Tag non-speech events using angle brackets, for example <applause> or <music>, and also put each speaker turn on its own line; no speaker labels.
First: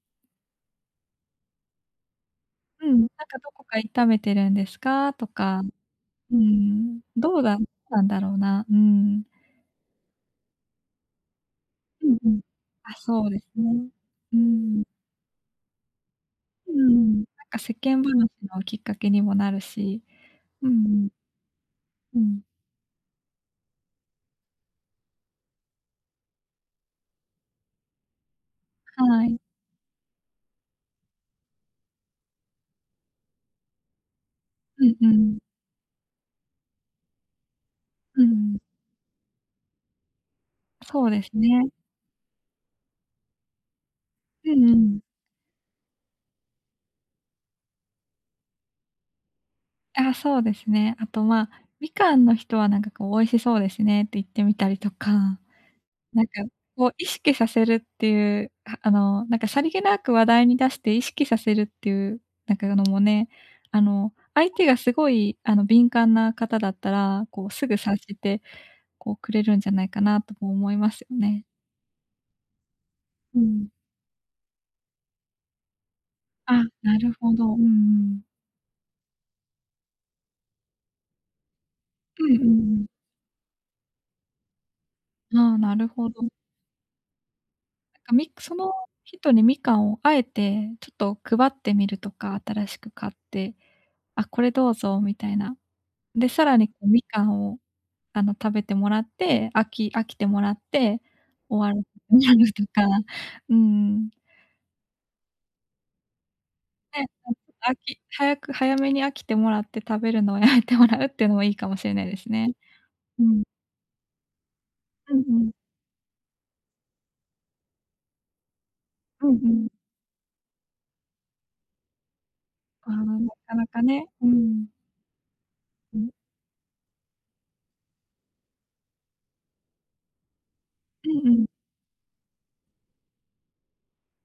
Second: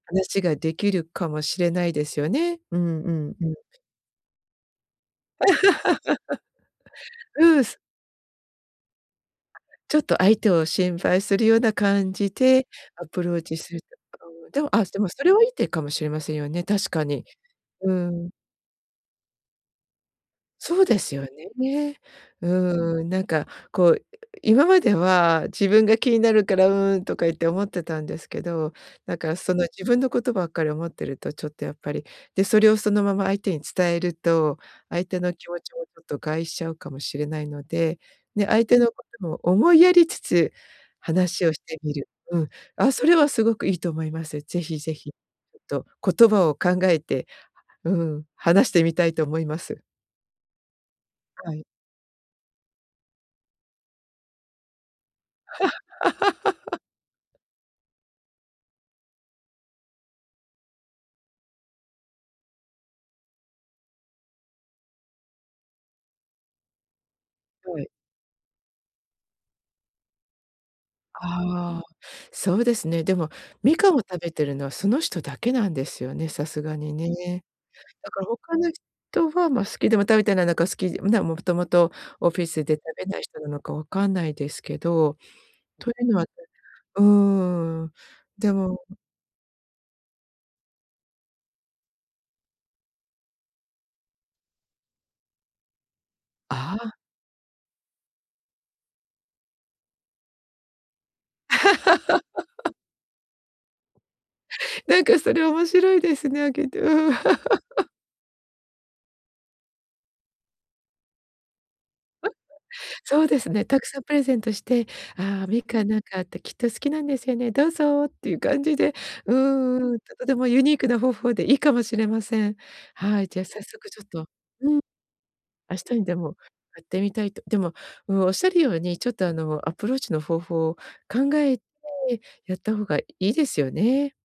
話が出来るかもしれないですよね。う
うん、
ん
なん
うん
か、
う
「ど
ん。
こか痛めてるんですか？」と
<laughs>
か、うーん、どうだっ
ううす
たんだろうな。うん。
ちょっと相手を心配するような
う
感
んう
じ
ん。
で、
あ、
アプ
そう
ロ
で
ー
す
チする
ね。
と
うー
<unintelligible> でも、
ん。
あすでも、それはいい手かもしれませんよね、
うー
確か
ん。なん
に。
か世
う
間話
ん。
のきっかけにもなるし。う
そうで
ん。
すよね。
うん。
うーん、なんか、こう、今までは自分が気になるから「うーん」とか言って思ってたんですけど、なん
は
か、
い。
その、自分のことばっかり思っていると、ちょっとやっぱり、で、それをそのまま相手に伝えると、
うん
相
う
手の
ん。
気持ちも、ちょっと害しちゃうかもしれないので、
う
ね、
ん。
相手のことも思いやりつつ
そうです
話をし
ね。
てみる。うん。あ、それはすごくいいと思います。
う
ぜ
んう
ひぜ
ん。
ひ、ちょっと言葉を考えて、うん、話してみたいと思います。
あ、そうですね。あと、まあ、
はい。
みかんの人は、なんかこう、「美味しそうですね」って言ってみたりとか、なんか、
<laughs>
こう、意識させるっていう、ああのなんか、さりげなく話題に出して意識させるっていう、なんかあの、もね、あの、相手がすごい、あの、敏感な方だったら、こう、すぐ
はい。
察して、こう、くれるんじゃないかな、とも思いますよね。
ああ、そうですね。でも、
うん。
みかんを食べてるのはその人だけなんですよね、さす
あ、
がに
なるほ
ね。
ど。うんう
だか
ん。
ら他の人は、まあ、好きでも食べてないのか、好きん、ね、もともと
う
オ
んうん
フ
う
ィスで食
ん。
べない人なのか分かんないですけど。
ああ、なる
という
ほ
のは
ど。
うーん。
なんか、みく
で
その
も
人に、みかんを、あえてちょっと配ってみるとか、新しく買って。「あ、これどうぞ」みたいな。で、さらに、こ
あ
う、
あ。
みかんを、あの、食べてもらって、飽き飽きてもらって、終わる <unintelligible> と
<laughs>
か、うーん。
なんか、それ面白いですね、あげてう
ね、
ーん。
うん、飽
<laughs>
き早く早めに飽きてもらって、食べるのをやめてもらうっていうのも、いいかもしれないです
<laughs>
ね。
そ
う
うで
ん。
すね。たくさんプレゼントして、
うんう
「ああ、
ん。
みかん、なんかあって、きっと好きなんですよね。どうぞ」っていう感じで、
うんう
う
ん。
ーん、ちょっとでもユニークな方法でいいかもしれません。
ああ、
はい。
な
じゃあ
か
早
なか
速ちょっ
ね。う
と
ー
う
ん。
ん。明日
う
に
ん。
でも、やってみたいとでも、うん。仰る様に、ちょっとあの、アプローチの方法を
うんう
考
ん。
えてやった方がいいですよね。